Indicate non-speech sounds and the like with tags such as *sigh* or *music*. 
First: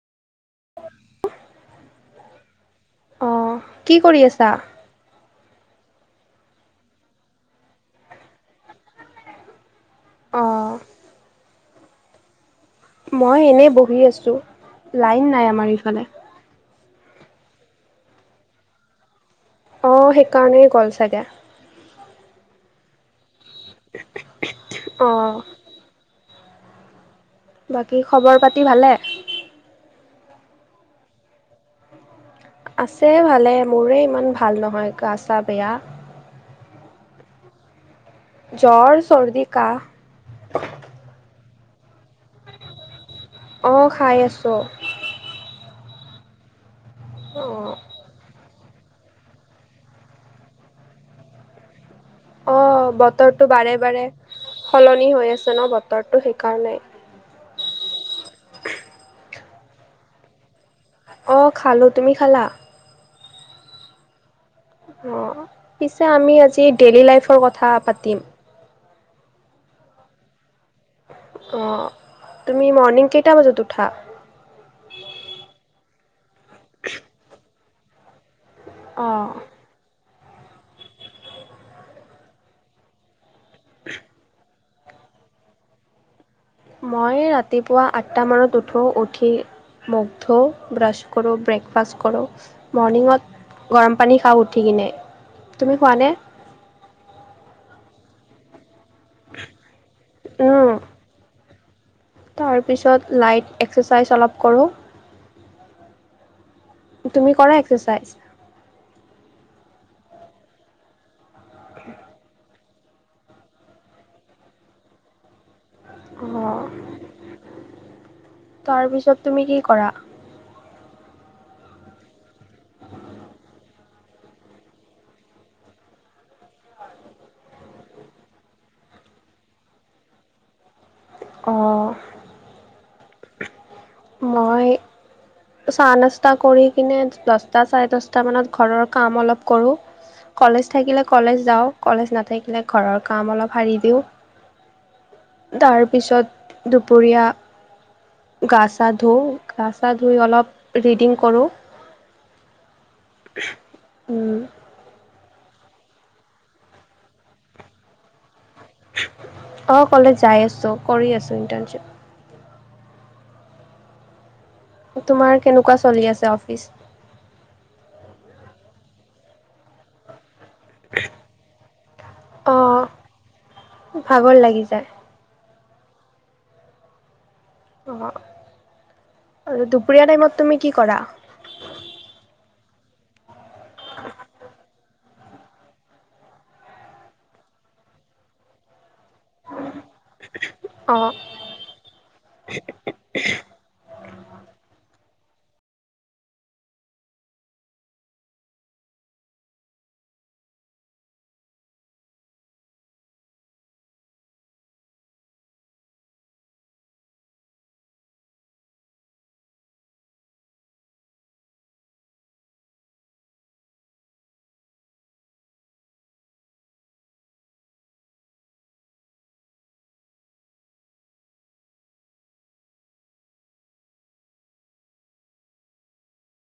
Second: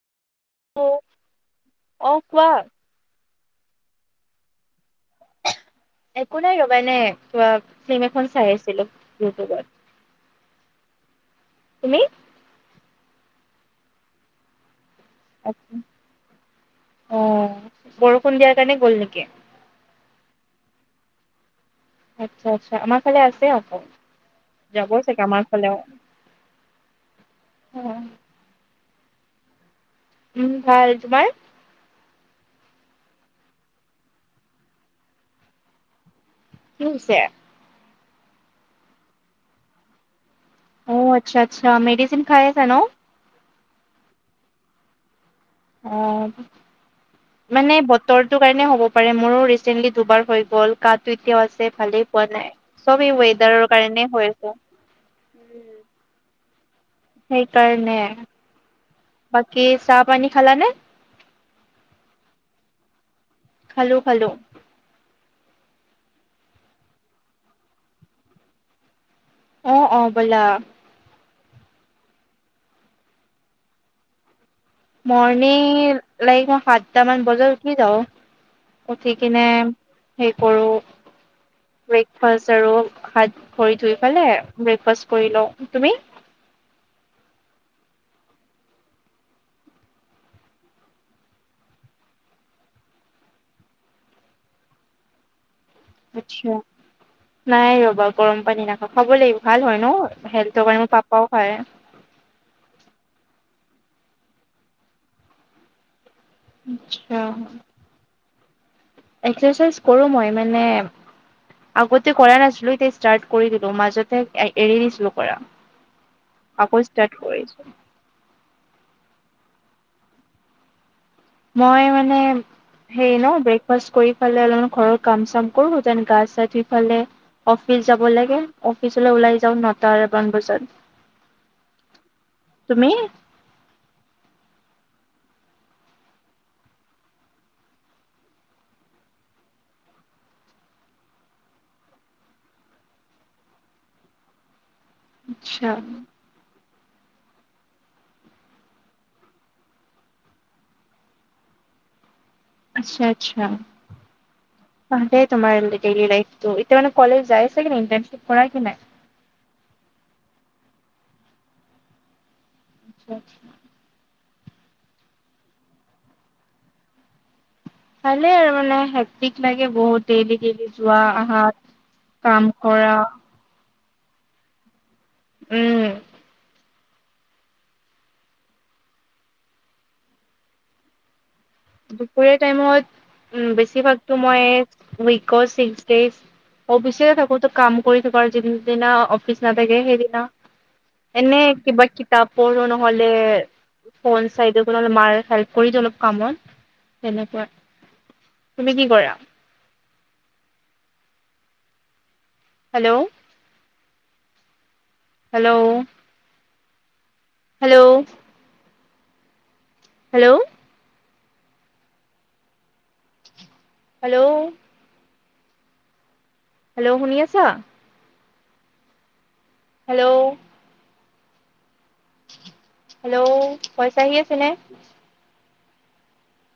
অ অঁ কোৱা অ কি কৰি আছা একো নাই ৰ'বা এনে কিবা ফিল্ম এখন চাই আছিলো ইউটিউবত অ তুমি মই এনেই বহি আছো লাইন নাই আমাৰ এইফালে অ বৰষুণ দিয়াৰ কাৰণে গল নেকি অ সেইকাৰণেই গল চাগে আচ্ছা আচ্ছা আমাৰ ফালে আছে আক যাবই চাগে অঁ আমাৰ ফালেও বাকী অ', খবৰ পাতি ভালে উম ভাল তোমাৰ আছে ভালে মোৰে ইমান ভাল নহয় গা ছা বেয়া কি হৈছে জ্বৰ চৰ্দি কাঁহ অ আচ্ছা আচ্ছা মেডিচিন খাই আছা ন অ খাই আছো অ অঁ মানে বতৰটোৰ কাৰণে হ'ব পাৰে মোৰো ৰিচেন্টলি দুবাৰ হৈ গল কাঁহটো এতিয়াও আছে ভালেই পোৱা নাই অঁ চব এই বতৰটো ৱেদাৰৰ বাৰে বাৰে কাৰণে হয় সলনি হৈ আছে ন বতৰটো সেইকাৰণে সেইকাৰণে বাকী চাহ পানী খালানে অ খালো তুমি খালা খালো খালো অ পিছে আমি আজি ডেইলী লাইফৰ কথা পাতিম অ অ ব'লা অ তুমি মৰ্ণিং কেইটা বজাত উঠা মৰ্ণিং লাইক মই সাতটামান বজাত উঠি যাওঁ উঠি অঁ কিনে সেই কৰো ব্ৰেকফাষ্ট আৰু হাত ভৰি ধুই পেলাই ব্ৰেকফাষ্ট কৰি লও তুমি মই ৰাতিপুৱা আঠটা মানত উঠো উঠি মুখ ধোও ব্ৰাছ কৰো ব্ৰেকফাষ্ট কৰো মৰ্ণিঙত গৰম পানী খাও উঠি কিনে তুমি খোৱা নে আচ্ছা নাই ৰ'বা গৰম পানী নাখাওঁ খাব লাগিব ভাল হয় ন হেলডৰ উম, কাৰণে ভাল পও খায় *unintelligible* তাৰপিছত লাইট এক্সাৰচাইজ অলপ কৰো আচ্ছা। তুমি কৰা এক্সাৰচাইজ এক্সাৰচাইজ কৰো মই মানে আগতে কৰা নাছিলো এতিয়া ষ্টাৰ্ট কৰি দিলো মাজতে এৰি দিছিলো কৰা অ আকৌ ষ্টাৰ্ট কৰিছোঁ। তাৰপিছত তুমি কি কৰা মই মানে সেই ন ব্ৰেকফাষ্ট কৰি পেলাই অলপমান ঘৰৰ কাম চাম কৰো গা চা ধূই পেলাই অফিচ যাব লাগে অফিচলৈ ওলাই যাওঁ নটাৰ মান বজাত অ তুমি মই চাহ নাস্তা কৰি কিনে দচটা চাৰে দচটা মানত ঘৰৰ কাম অলপ কৰো কলেজ থাকিলে কলেজ যাওঁ কলেজ নাথাকিলে ঘৰৰ কাম অলপ সাৰি দিওঁ আচ্ছা তাৰ পিছত দুপৰীয়া গা-চা ধো গা-চা ধুই অলপ ৰিডিং কৰোঁ। আচ্ছা আচ্ছা। তাহতে তোমাৰ ডেইলি লাইফটো, এতিয়া মানে কলেজ যাই আছে কি নাই? ইণ্টাৰশিপ কৰাই কি নাই? অ কলেজ যাই আছোঁ, কৰি আছোঁ ইটাৰশ্বিপ। আচ্ছা আচ্ছা। তোমাৰ কেনেকুৱা চলি আছে অফিচ? ভালে আৰু মানে, হেকটিক লাগে বহুত ডেইলি-ডেলি। যোৱা-আহাত, কাম অঁ কৰা ভাগৰ লাগি যায়। উম। অ, আৰু দুপৰীয়া টাইমত তুমি কি কৰা? দুপৰীয়া টাইমত উ, বেছিভাগতো মই উইক ছিক্স ডেজ অৱশ্যে, থাকোতো কাম কৰি থাককাৰ যিদিনা কৃষ নাতাগে হেই দিনা, অঁ এনে কিবা কি তপৰো নহ'লে ফোন চাই থাকো নহলে মাৰ হেল্প কৰি দিওঁ অলপ কামত তেনেকুৱা, তুমি কি কৰা? Hello hello hello hello hello hello শুনি আছা? হেল্ল' হেল্ল' পইচা আহি আছে নে?